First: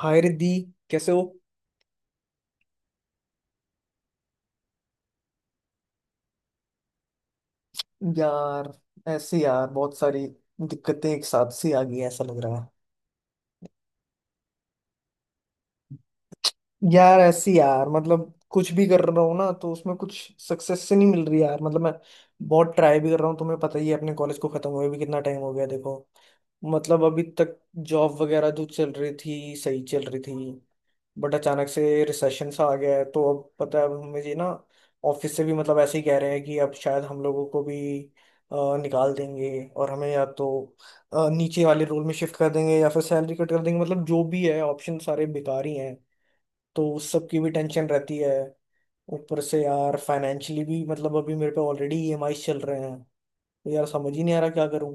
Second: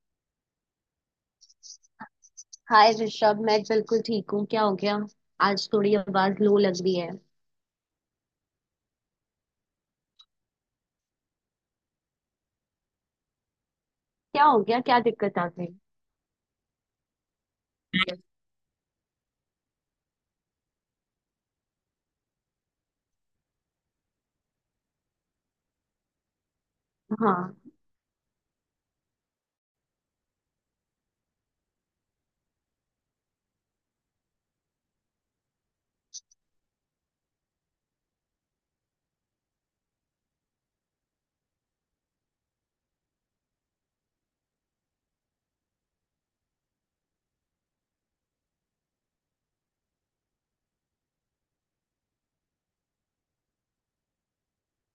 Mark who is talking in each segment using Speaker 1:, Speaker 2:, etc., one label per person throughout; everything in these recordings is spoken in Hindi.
Speaker 1: हाय रिद्धि, कैसे हो?
Speaker 2: हाय ऋषभ, मैं बिल्कुल ठीक हूँ। क्या हो गया? आज थोड़ी आवाज लो लग रही है।
Speaker 1: यार, ऐसी यार बहुत सारी दिक्कतें एक साथ सी आ गई हैं, ऐसा लग रहा है।
Speaker 2: क्या हो गया? क्या दिक्कत आ गई?
Speaker 1: यार, ऐसी यार मतलब कुछ भी कर रहा हूँ ना तो उसमें कुछ सक्सेस से नहीं मिल रही यार। मतलब मैं बहुत ट्राई भी कर रहा हूँ, तुम्हें पता ही है अपने कॉलेज को खत्म हुए भी कितना टाइम हो गया। देखो, मतलब अभी तक
Speaker 2: हाँ।
Speaker 1: जॉब वगैरह जो चल रही थी सही चल रही थी, बट अचानक से रिसेशन सा आ गया है, तो अब पता है अब हमें ये ना ऑफिस से भी मतलब ऐसे ही कह रहे हैं कि अब शायद हम लोगों को भी निकाल देंगे। और हमें या तो नीचे वाले रोल में शिफ्ट कर देंगे या फिर सैलरी कट कर देंगे, मतलब जो भी है ऑप्शन सारे बेकार ही हैं। तो उस सब की भी टेंशन रहती है। ऊपर से यार फाइनेंशियली भी मतलब अभी मेरे पे ऑलरेडी ईएमआई चल रहे हैं, तो यार समझ ही नहीं आ रहा क्या करूं।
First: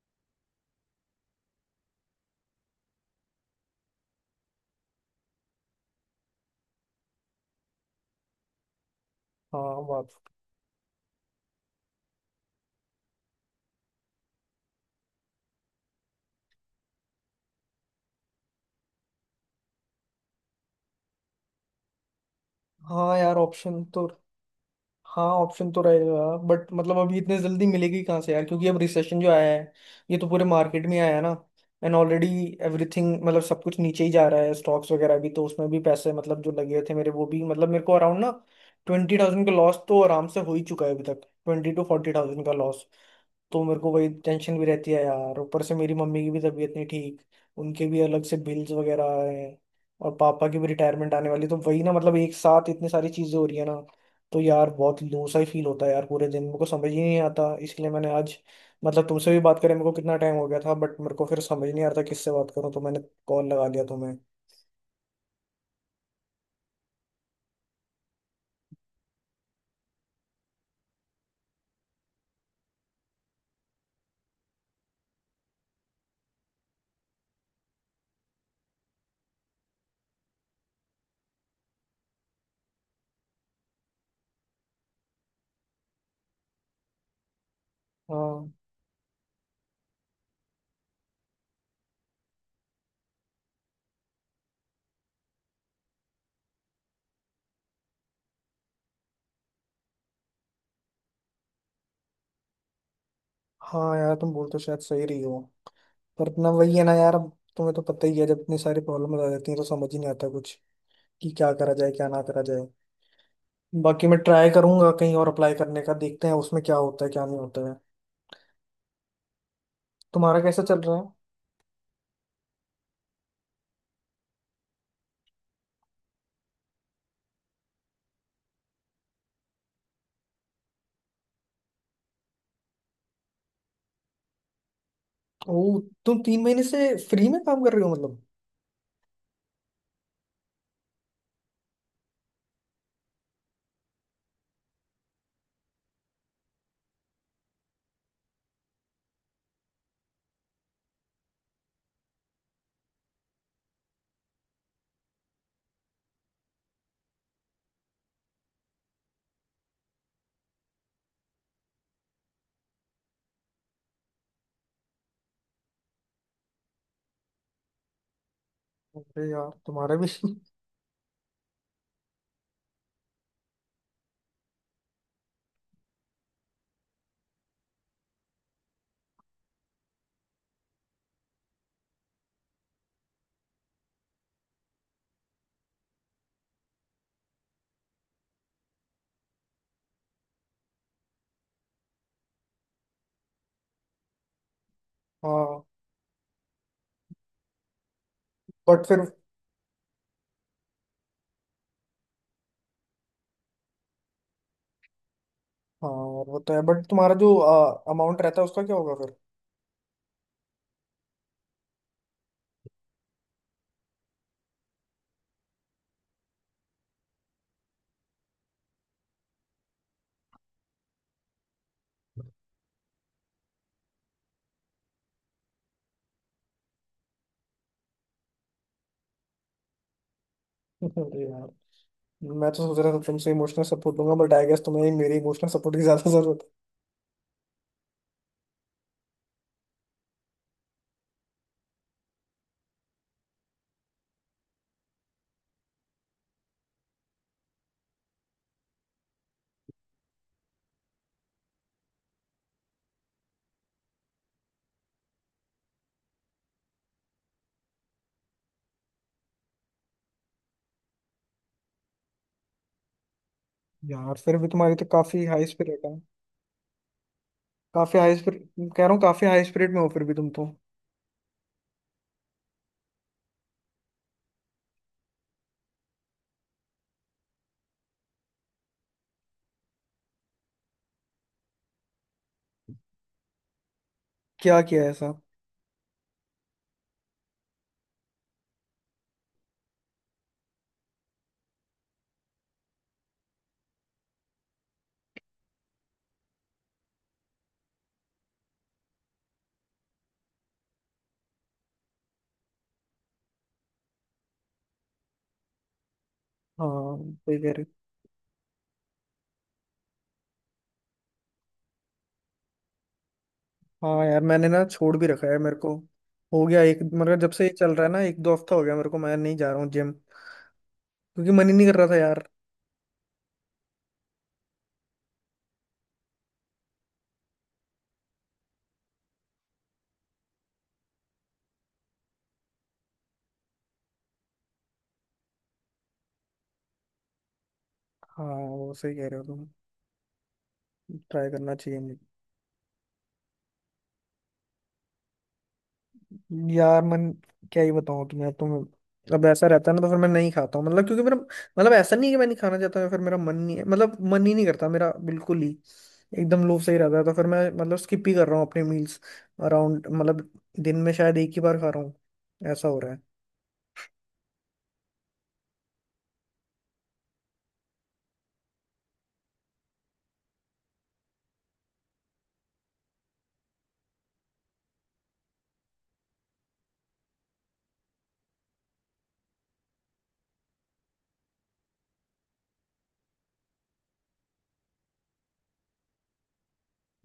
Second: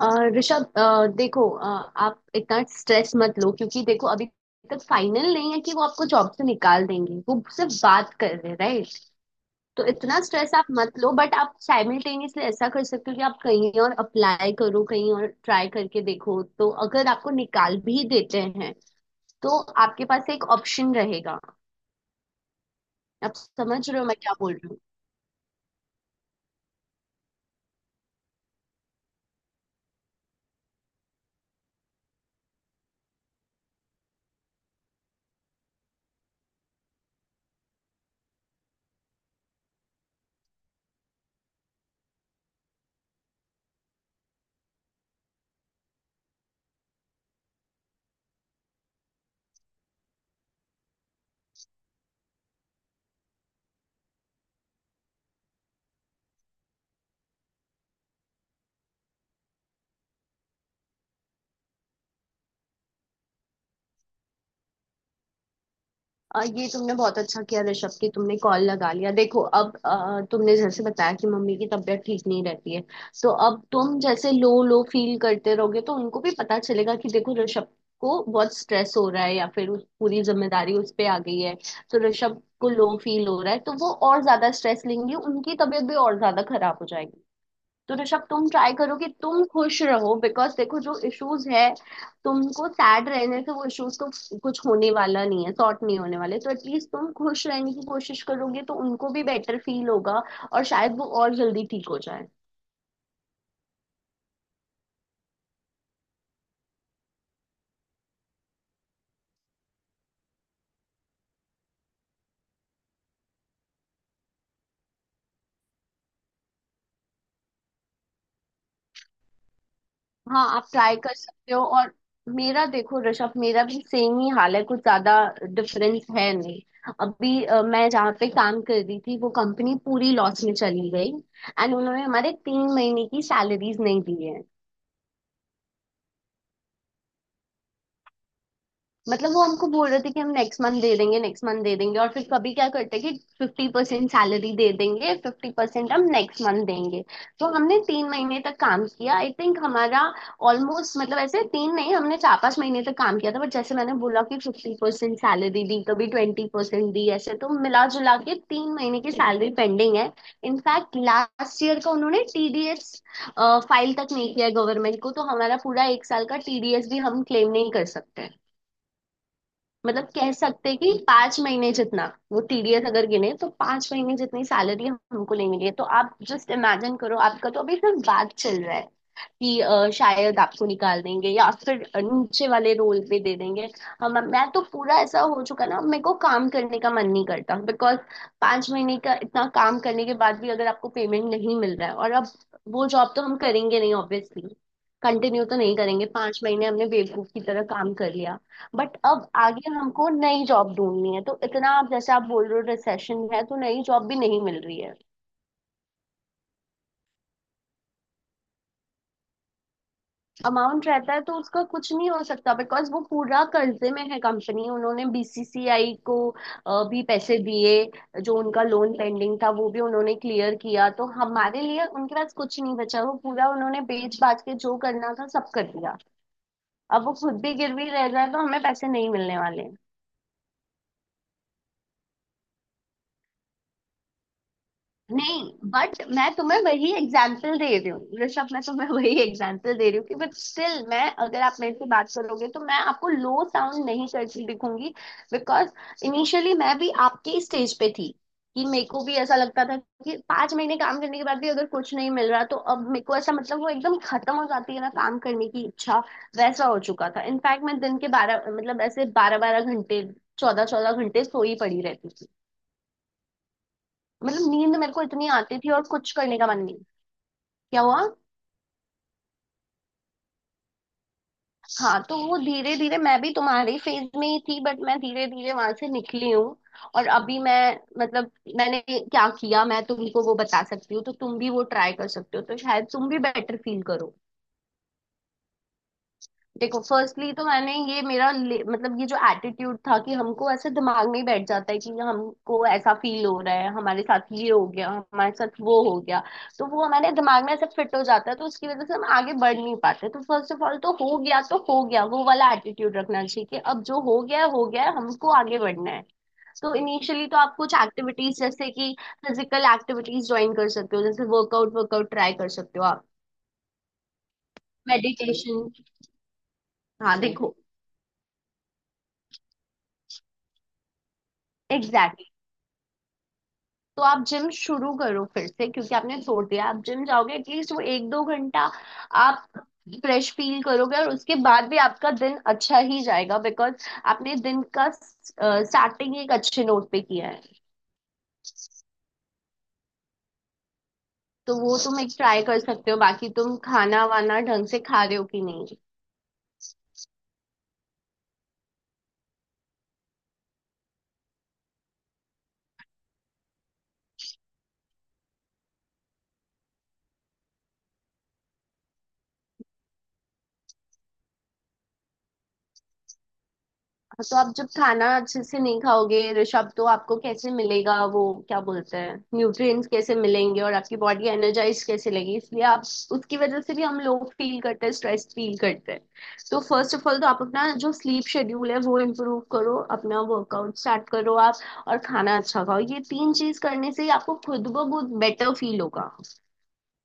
Speaker 2: अ, ऋषभ, देखो, आप इतना स्ट्रेस मत लो, क्योंकि देखो अभी तक फाइनल नहीं है कि वो आपको जॉब से निकाल देंगे। वो सिर्फ बात कर रहे हैं, राइट?
Speaker 1: हाँ,
Speaker 2: तो
Speaker 1: बात।
Speaker 2: इतना स्ट्रेस आप मत लो, बट आप साइमल्टेनियसली ऐसा कर सकते हो कि आप कहीं और अप्लाई करो, कहीं और ट्राई करके देखो। तो अगर आपको निकाल भी देते हैं तो आपके पास एक ऑप्शन रहेगा।
Speaker 1: हाँ
Speaker 2: आप
Speaker 1: यार, ऑप्शन
Speaker 2: समझ रहे
Speaker 1: तो।
Speaker 2: हो मैं क्या बोल रही हूँ?
Speaker 1: हाँ, ऑप्शन तो रहेगा बट मतलब अभी इतने जल्दी मिलेगी कहाँ से यार, क्योंकि अब रिसेशन जो आया है ये तो पूरे मार्केट में आया है ना। एंड ऑलरेडी एवरीथिंग मतलब सब कुछ नीचे ही जा रहा है, स्टॉक्स वगैरह भी, तो उसमें भी पैसे मतलब जो लगे थे मेरे वो भी मतलब मेरे को अराउंड ना 20,000 का लॉस तो आराम से हो ही चुका है, अभी तक 20-40 थाउजेंड का लॉस। तो मेरे को वही टेंशन भी रहती है यार। ऊपर से मेरी मम्मी की भी तबीयत नहीं ठीक, उनके भी अलग से बिल्स वगैरह हैं, और पापा की भी रिटायरमेंट आने वाली, तो वही ना, मतलब एक साथ इतनी सारी चीजें हो रही है ना। तो यार बहुत लो सा ही फील होता है यार पूरे दिन, मेरे को समझ ही नहीं आता। इसलिए मैंने आज मतलब तुमसे भी बात करें मेरे को कितना टाइम हो गया था, बट मेरे को फिर समझ नहीं आ रहा था किससे बात करूं, तो मैंने कॉल लगा लिया तुम्हें।
Speaker 2: ये तुमने बहुत अच्छा किया ऋषभ कि तुमने कॉल लगा लिया। देखो अब तुमने जैसे बताया कि मम्मी की तबीयत ठीक नहीं रहती है, तो अब तुम जैसे लो लो फील करते रहोगे तो उनको भी पता चलेगा कि देखो ऋषभ को बहुत स्ट्रेस हो रहा है या फिर उस पूरी जिम्मेदारी उस पे आ गई है। तो ऋषभ को लो फील हो रहा है तो वो और ज्यादा स्ट्रेस लेंगे, उनकी तबीयत भी और ज्यादा खराब हो जाएगी। तो ऋषभ, तुम
Speaker 1: हाँ।
Speaker 2: ट्राई करो कि तुम खुश रहो, बिकॉज देखो जो इश्यूज है, तुमको सैड रहने से वो इश्यूज तो कुछ होने वाला नहीं है, सॉर्ट नहीं होने वाले। तो एटलीस्ट तुम खुश रहने की कोशिश करोगे तो उनको भी बेटर फील होगा और शायद वो और जल्दी ठीक हो जाए।
Speaker 1: हाँ यार, तुम बोल तो शायद सही रही हो, पर ना वही है ना यार। अब तुम्हें तो पता ही है, जब इतनी सारी प्रॉब्लम आ जाती है तो समझ ही नहीं आता कुछ कि क्या करा जाए क्या ना करा जाए। बाकी मैं ट्राई करूंगा कहीं और अप्लाई करने का, देखते हैं उसमें क्या होता है क्या नहीं होता है। तुम्हारा
Speaker 2: हाँ,
Speaker 1: कैसा
Speaker 2: आप
Speaker 1: चल रहा
Speaker 2: ट्राई
Speaker 1: है?
Speaker 2: कर सकते हो। और मेरा, देखो ऋषभ, मेरा भी सेम ही हाल है, कुछ ज्यादा डिफरेंस है नहीं। अभी मैं जहाँ पे काम कर रही थी, वो कंपनी पूरी लॉस में चली गई एंड उन्होंने हमारे 3 महीने की सैलरीज नहीं दी है।
Speaker 1: ओ, तुम 3 महीने से फ्री में काम कर रहे हो मतलब?
Speaker 2: मतलब वो हमको बोल रहे थे कि हम नेक्स्ट मंथ दे देंगे, नेक्स्ट मंथ दे देंगे, और फिर कभी क्या करते कि 50% सैलरी दे देंगे, 50% हम नेक्स्ट मंथ देंगे। तो हमने 3 महीने तक काम किया, आई थिंक हमारा ऑलमोस्ट, मतलब ऐसे तीन नहीं, हमने चार पांच महीने तक काम किया था। बट जैसे मैंने बोला कि 50% सैलरी दी, कभी 20% दी, ऐसे तो मिला जुला के 3 महीने की सैलरी पेंडिंग है। इनफैक्ट लास्ट ईयर का उन्होंने टीडीएस फाइल तक नहीं किया गवर्नमेंट को, तो हमारा पूरा एक साल का टीडीएस भी हम क्लेम नहीं कर सकते।
Speaker 1: अरे यार, तुम्हारा
Speaker 2: मतलब
Speaker 1: भी
Speaker 2: कह सकते हैं कि 5 महीने जितना वो टीडीएस अगर गिने तो 5 महीने जितनी सैलरी हमको नहीं मिली है। तो आप जस्ट इमेजिन करो, आपका तो अभी सिर्फ बात चल रहा है कि शायद आपको निकाल देंगे या फिर नीचे वाले रोल पे दे देंगे। हम मैं तो पूरा ऐसा हो चुका ना, मेरे को काम करने का मन नहीं करता, बिकॉज 5 महीने का इतना काम करने के बाद भी अगर आपको पेमेंट नहीं मिल रहा है, और अब वो जॉब तो हम करेंगे नहीं ऑब्वियसली, कंटिन्यू तो
Speaker 1: हाँ,
Speaker 2: नहीं करेंगे। 5 महीने हमने बेवकूफ की तरह काम कर।
Speaker 1: बट
Speaker 2: बट
Speaker 1: फिर।
Speaker 2: अब आगे हमको नई जॉब ढूंढनी है, तो इतना आप जैसे आप बोल रहे हो रिसेशन है, तो नई जॉब भी नहीं मिल रही है।
Speaker 1: हाँ यार वो तो है, बट तुम्हारा जो अमाउंट रहता है उसका क्या होगा फिर?
Speaker 2: अमाउंट रहता है तो उसका कुछ नहीं हो सकता, बिकॉज वो पूरा कर्जे में है कंपनी। उन्होंने बीसीसीआई को भी पैसे दिए, जो उनका लोन पेंडिंग था वो भी उन्होंने क्लियर किया, तो हमारे लिए उनके पास कुछ नहीं बचा। वो पूरा उन्होंने बेच बाच के जो करना था सब कर दिया। अब वो खुद भी गिरवी रह जाए तो हमें पैसे नहीं मिलने वाले।
Speaker 1: अरे यार, मैं तो सोच रहा था तुमसे इमोशनल सपोर्ट लूंगा, बट आई गेस तुम्हें ही मेरी
Speaker 2: नहीं,
Speaker 1: इमोशनल सपोर्ट की
Speaker 2: बट
Speaker 1: ज्यादा
Speaker 2: मैं
Speaker 1: जरूरत
Speaker 2: तुम्हें वही एग्जाम्पल दे रही हूँ ऋषभ, मैं तुम्हें वही एग्जाम्पल दे रही हूँ कि बट स्टिल मैं, अगर आप मेरे से बात करोगे तो मैं आपको लो साउंड नहीं करती दिखूंगी। बिकॉज इनिशियली मैं भी आपके स्टेज पे थी कि मेरे को भी ऐसा लगता था कि 5 महीने काम करने के बाद भी अगर कुछ नहीं मिल रहा, तो अब मेरे को ऐसा मतलब वो एकदम खत्म हो जाती है ना काम करने की इच्छा। वैसा हो चुका था, इनफैक्ट मैं दिन के 12, मतलब ऐसे 12 12 घंटे, 14 14 घंटे सोई पड़ी रहती थी।
Speaker 1: है यार। फिर भी
Speaker 2: मतलब
Speaker 1: तुम्हारी
Speaker 2: नींद
Speaker 1: तो
Speaker 2: मेरे को
Speaker 1: काफी
Speaker 2: इतनी
Speaker 1: हाई
Speaker 2: आती थी और
Speaker 1: स्पिरिट है।
Speaker 2: कुछ करने का मन नहीं। क्या
Speaker 1: काफी
Speaker 2: हुआ?
Speaker 1: हाई स्पिरिट कह रहा हूँ, काफी हाई स्पिरिट में हो फिर भी तुम तो।
Speaker 2: हाँ, तो वो धीरे धीरे मैं भी तुम्हारे फेज में ही थी, बट मैं धीरे धीरे वहां से निकली हूँ। और अभी मैं, मतलब मैंने क्या किया, मैं तुमको वो बता सकती हूँ, तो तुम भी वो ट्राई कर सकते हो तो शायद तुम भी बेटर फील करो।
Speaker 1: क्या किया है ऐसा?
Speaker 2: देखो फर्स्टली तो मैंने ये मेरा मतलब ये जो एटीट्यूड था कि हमको ऐसे दिमाग में ही बैठ जाता है कि हमको ऐसा फील हो रहा है, हमारे साथ ये हो गया, हमारे साथ वो हो गया, तो वो हमारे दिमाग में ऐसे फिट हो जाता है, तो उसकी वजह से हम आगे बढ़ नहीं पाते। तो फर्स्ट ऑफ ऑल तो हो गया तो हो गया, वो वाला एटीट्यूड रखना चाहिए कि अब जो हो गया है हो गया है, हमको आगे बढ़ना है।
Speaker 1: हाँ,
Speaker 2: तो इनिशियली तो
Speaker 1: वही कह
Speaker 2: आप
Speaker 1: रहे।
Speaker 2: कुछ एक्टिविटीज, जैसे कि फिजिकल एक्टिविटीज ज्वाइन कर सकते हो, जैसे वर्कआउट वर्कआउट ट्राई कर सकते हो आप।
Speaker 1: हाँ यार, मैंने ना छोड़ भी रखा है, मेरे
Speaker 2: मेडिटेशन।
Speaker 1: को हो गया एक
Speaker 2: हाँ
Speaker 1: मतलब जब से ये
Speaker 2: देखो
Speaker 1: चल रहा है ना, एक दो हफ्ता हो गया मेरे को, मैं नहीं जा रहा हूँ जिम, क्योंकि मन ही नहीं कर रहा था यार।
Speaker 2: exactly। तो आप जिम शुरू करो फिर से, क्योंकि आपने छोड़ दिया। आप जिम जाओगे एटलीस्ट वो एक दो घंटा आप फ्रेश फील करोगे, और उसके बाद भी आपका दिन अच्छा ही जाएगा, बिकॉज आपने दिन का स्टार्टिंग एक अच्छे नोट पे किया है।
Speaker 1: हाँ, वो सही कह रहे हो तुम, ट्राई
Speaker 2: तो
Speaker 1: करना
Speaker 2: वो
Speaker 1: चाहिए
Speaker 2: तुम
Speaker 1: मुझे।
Speaker 2: एक ट्राई कर सकते हो। बाकी तुम खाना वाना ढंग से खा रहे हो कि नहीं?
Speaker 1: यार मन, क्या ही बताऊँ तुम्हें, तुम अब ऐसा रहता है ना तो फिर मैं नहीं खाता हूँ, मतलब क्योंकि मेरा मतलब ऐसा नहीं है कि मैं नहीं खाना चाहता हूँ या फिर मेरा मन नहीं है, मतलब मन ही नहीं करता मेरा बिल्कुल ही, एकदम लोभ सही रहता है, तो फिर मैं मतलब स्किप ही कर रहा हूँ अपने मील्स। अराउंड मतलब दिन में शायद एक ही बार खा रहा हूँ, ऐसा हो रहा है।
Speaker 2: तो आप जब खाना अच्छे से नहीं खाओगे ऋषभ, तो आपको कैसे मिलेगा वो क्या बोलते हैं न्यूट्रिएंट्स, कैसे मिलेंगे और आपकी बॉडी एनर्जाइज कैसे लगेगी? इसलिए आप, उसकी वजह से भी हम लोग फील करते हैं, स्ट्रेस फील करते हैं। तो फर्स्ट ऑफ ऑल तो आप अपना जो स्लीप शेड्यूल है वो इम्प्रूव करो, अपना वर्कआउट स्टार्ट करो आप, और खाना अच्छा खाओ। ये तीन चीज करने से ही आपको खुद ब खुद बेटर फील होगा।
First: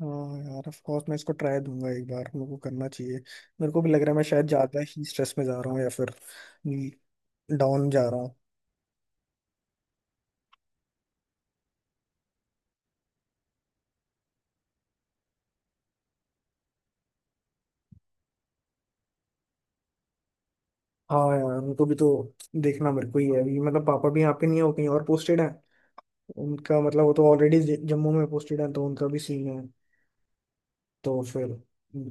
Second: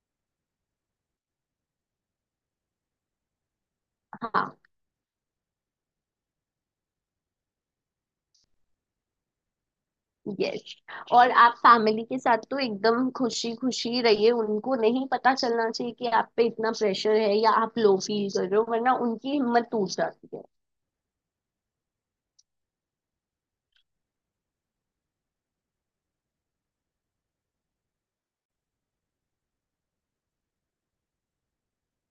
Speaker 1: हाँ यार ऑफ कोर्स, मैं इसको ट्राई दूंगा एक बार, मेरे को करना चाहिए। मेरे को भी लग रहा है मैं शायद
Speaker 2: हाँ।
Speaker 1: ज्यादा ही स्ट्रेस में जा रहा हूँ या फिर डाउन जा रहा हूँ।
Speaker 2: यस। और आप फैमिली के साथ तो एकदम खुशी खुशी रहिए, उनको नहीं पता चलना चाहिए कि आप पे इतना प्रेशर है या आप लो फील कर रहे हो, वरना उनकी हिम्मत टूट जाती है।
Speaker 1: हाँ यार, उनको भी तो देखना मेरे को ही है अभी, मतलब पापा भी यहाँ पे नहीं है, वो कहीं और पोस्टेड है, उनका मतलब वो तो ऑलरेडी जम्मू में पोस्टेड है, तो उनका भी सीन है। तो फिर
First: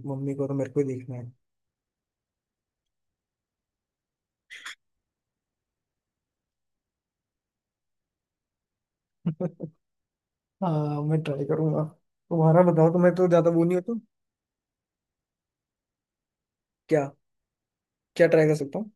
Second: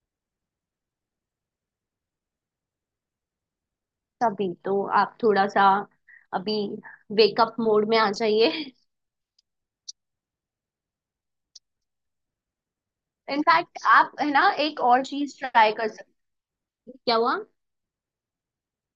Speaker 1: मम्मी को तो मेरे को ही देखना है।
Speaker 2: तभी तो आप थोड़ा सा अभी वेकअप मोड में आ जाइए।
Speaker 1: हाँ, मैं ट्राई करूंगा। तुम्हारा बताओ, तुम्हें तो ज्यादा वो नहीं
Speaker 2: इनफैक्ट
Speaker 1: हो तो।
Speaker 2: आप है ना, एक और चीज ट्राई कर सकते हो।
Speaker 1: क्या?
Speaker 2: क्या हुआ?
Speaker 1: क्या ट्राई कर सकता हूँ?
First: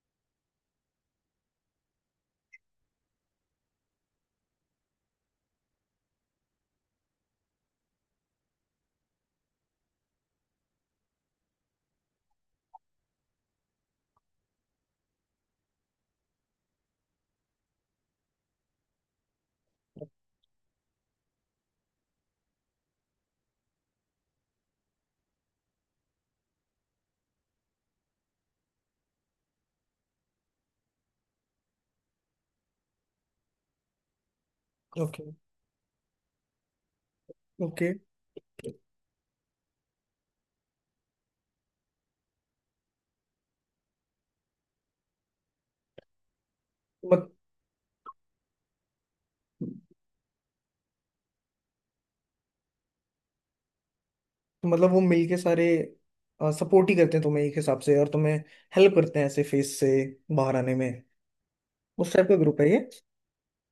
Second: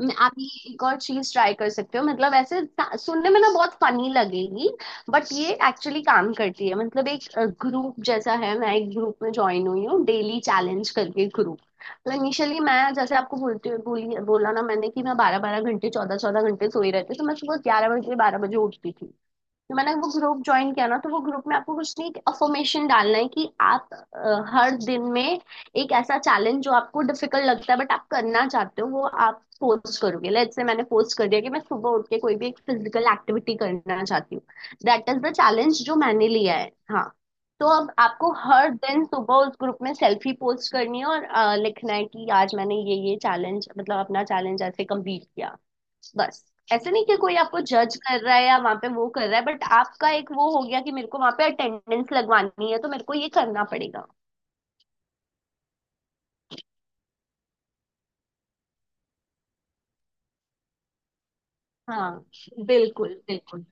Speaker 2: आप ये एक और चीज ट्राई कर सकते हो, मतलब ऐसे सुनने में ना बहुत फनी लगेगी, बट ये एक्चुअली काम करती है। मतलब एक ग्रुप जैसा है, मैं एक ग्रुप में ज्वाइन हुई हूँ डेली चैलेंज करके ग्रुप। मतलब इनिशियली मैं जैसे आपको बोलती बोली बोला ना मैंने कि मैं 12 12 घंटे चौदह चौदह घंटे सोई रहती, तो मैं सुबह 11 बजे 12 बजे उठती थी। तो मैंने वो ग्रुप ज्वाइन किया ना, तो वो ग्रुप में आपको कुछ नहीं, एक अफर्मेशन डालना है कि आप हर दिन में एक ऐसा चैलेंज जो आपको डिफिकल्ट लगता है बट आप करना चाहते हो, वो आप पोस्ट करोगे। लेट्स से मैंने पोस्ट कर दिया कि मैं सुबह उठ के कोई भी एक फिजिकल एक्टिविटी करना चाहती हूँ। That is
Speaker 1: okay,
Speaker 2: the challenge जो मैंने लिया है। हाँ। तो अब
Speaker 1: ओके।
Speaker 2: आपको हर दिन सुबह उस ग्रुप में सेल्फी पोस्ट करनी है और लिखना है कि आज मैंने ये चैलेंज, मतलब अपना चैलेंज ऐसे कंप्लीट किया। बस। ऐसे नहीं कि
Speaker 1: मत,
Speaker 2: कोई आपको जज कर रहा है या वहां पे वो कर रहा है, बट आपका एक वो हो गया कि मेरे को वहां पे अटेंडेंस लगवानी है तो मेरे को ये करना पड़ेगा।
Speaker 1: मतलब वो मिलके सारे सपोर्ट ही करते हैं तुम्हें, एक हिसाब से, और तुम्हें हेल्प करते हैं ऐसे फेस से बाहर आने में, उस
Speaker 2: हाँ।
Speaker 1: टाइप का ग्रुप है ये?
Speaker 2: बिल्कुल बिल्कुल।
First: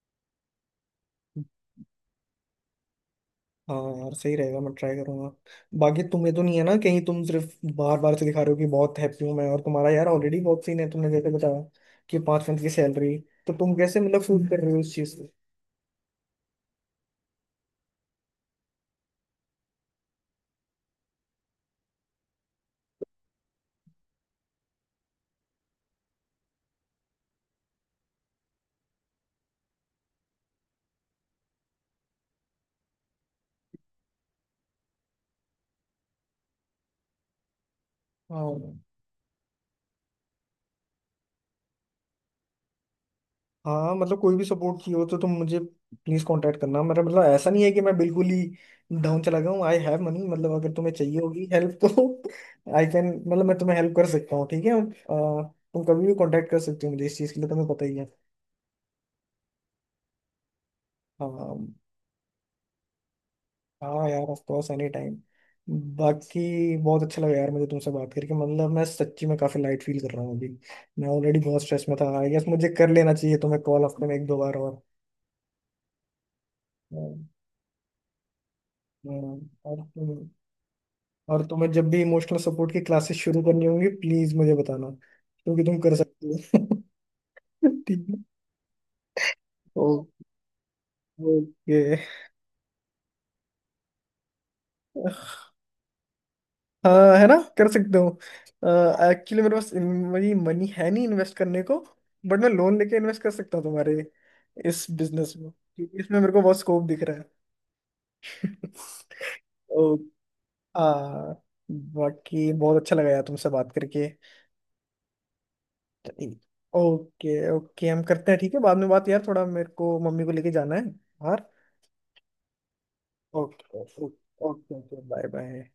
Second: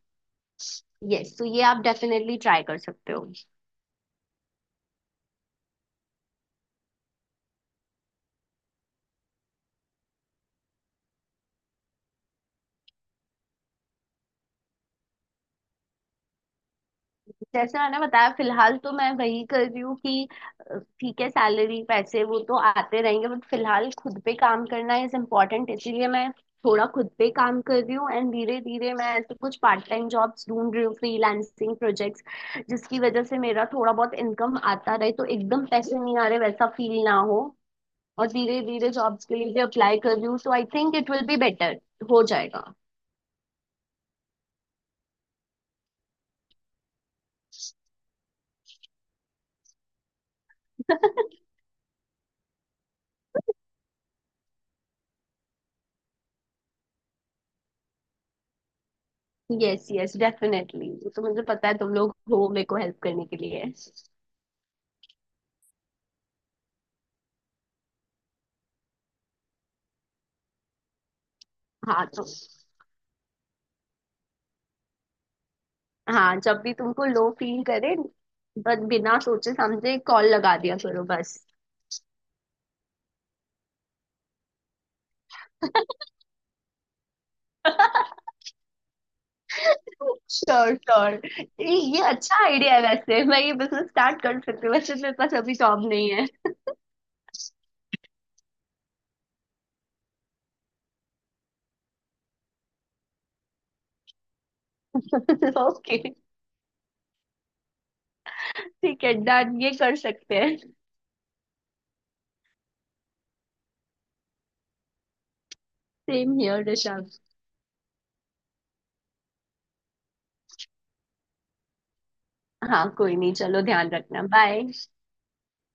Speaker 2: यस, तो ये आप डेफिनेटली ट्राई कर सकते हो।
Speaker 1: हाँ यार, सही रहेगा, मैं ट्राई करूंगा। बाकी तुम्हें तो नहीं है ना कहीं, तुम सिर्फ बार बार से दिखा रहे हो कि बहुत हैप्पी हूँ मैं, और तुम्हारा यार ऑलरेडी बहुत सीन है, तुमने जैसे बताया कि 5 मंथ की सैलरी, तो तुम कैसे मतलब फील कर रहे हो इस चीज को?
Speaker 2: जैसे मैंने बताया फिलहाल तो मैं वही कर रही हूँ कि ठीक है, सैलरी पैसे वो तो आते रहेंगे, बट फिलहाल खुद पे काम करना इज इम्पोर्टेंट, इसीलिए मैं थोड़ा खुद पे काम कर रही हूँ, एंड धीरे धीरे मैं ऐसे कुछ पार्ट टाइम जॉब्स ढूंढ रही हूँ, फ्रीलांसिंग प्रोजेक्ट्स, जिसकी वजह से मेरा थोड़ा बहुत इनकम आता रहे तो एकदम पैसे नहीं आ रहे वैसा फील ना हो। और धीरे
Speaker 1: हाँ।
Speaker 2: धीरे जॉब्स के लिए भी अप्लाई कर रही हूँ, तो I think it will be better हो जाएगा।
Speaker 1: हाँ, मतलब कोई भी सपोर्ट चाहिए हो तो तुम मुझे प्लीज कांटेक्ट करना। मेरा मतलब ऐसा नहीं है कि मैं बिल्कुल ही डाउन चला गया हूँ। आई हैव मनी, मतलब अगर तुम्हें चाहिए होगी हेल्प तो आई कैन मतलब मैं तुम्हें हेल्प कर सकता हूँ, ठीक है। तुम कभी भी कांटेक्ट कर सकते हो मुझे इस चीज के लिए, तुम्हें पता ही है।
Speaker 2: यस यस, डेफिनेटली वो तो मुझे
Speaker 1: हाँ।
Speaker 2: पता है तुम लोग हो मेरे को हेल्प करने के लिए।
Speaker 1: हाँ यार, ऑफ कोर्स, एनी टाइम। बाकी बहुत अच्छा लगा यार मुझे तुमसे बात करके, मतलब मैं सच्ची में काफी लाइट फील कर रहा हूँ अभी। मैं ऑलरेडी बहुत स्ट्रेस में
Speaker 2: हाँ
Speaker 1: था,
Speaker 2: तो,
Speaker 1: आई गेस मुझे कर लेना चाहिए तुम्हें कॉल हफ्ते में एक दो बार और।
Speaker 2: हाँ जब भी तुमको
Speaker 1: हम्म,
Speaker 2: लो फील करे बस बिना सोचे
Speaker 1: और
Speaker 2: समझे कॉल
Speaker 1: तुम,
Speaker 2: लगा दिया करो, बस।
Speaker 1: और तुम्हें जब भी इमोशनल सपोर्ट की क्लासेस शुरू करनी होंगी प्लीज मुझे बताना, क्योंकि तुम कर सकती हो। ठीक है।
Speaker 2: Sure sure.
Speaker 1: ओके।
Speaker 2: ये अच्छा आइडिया है, वैसे मैं ये बिजनेस स्टार्ट कर सकती हूँ, वैसे मेरे पास अभी जॉब नहीं है।
Speaker 1: हाँ, है ना, कर सकता हूँ एक्चुअली। मेरे पास मेरी मनी है नहीं इन्वेस्ट करने को, बट मैं लोन लेके इन्वेस्ट कर सकता हूँ तुम्हारे इस बिजनेस में, क्योंकि
Speaker 2: ओके।
Speaker 1: इसमें मेरे को बहुत स्कोप दिख रहा है।
Speaker 2: ठीक है, डन, ये
Speaker 1: ओ,
Speaker 2: कर सकते हैं।
Speaker 1: आ, बाकी बहुत अच्छा लगा यार तुमसे बात करके।
Speaker 2: Same here Rishabh.
Speaker 1: Okay, okay, हम करते हैं, ठीक है बाद में बात, यार थोड़ा मेरे को मम्मी को लेके जाना है बाहर।
Speaker 2: हाँ कोई नहीं, चलो,
Speaker 1: ओके,
Speaker 2: ध्यान रखना,
Speaker 1: okay,
Speaker 2: bye.
Speaker 1: Okay, bye bye.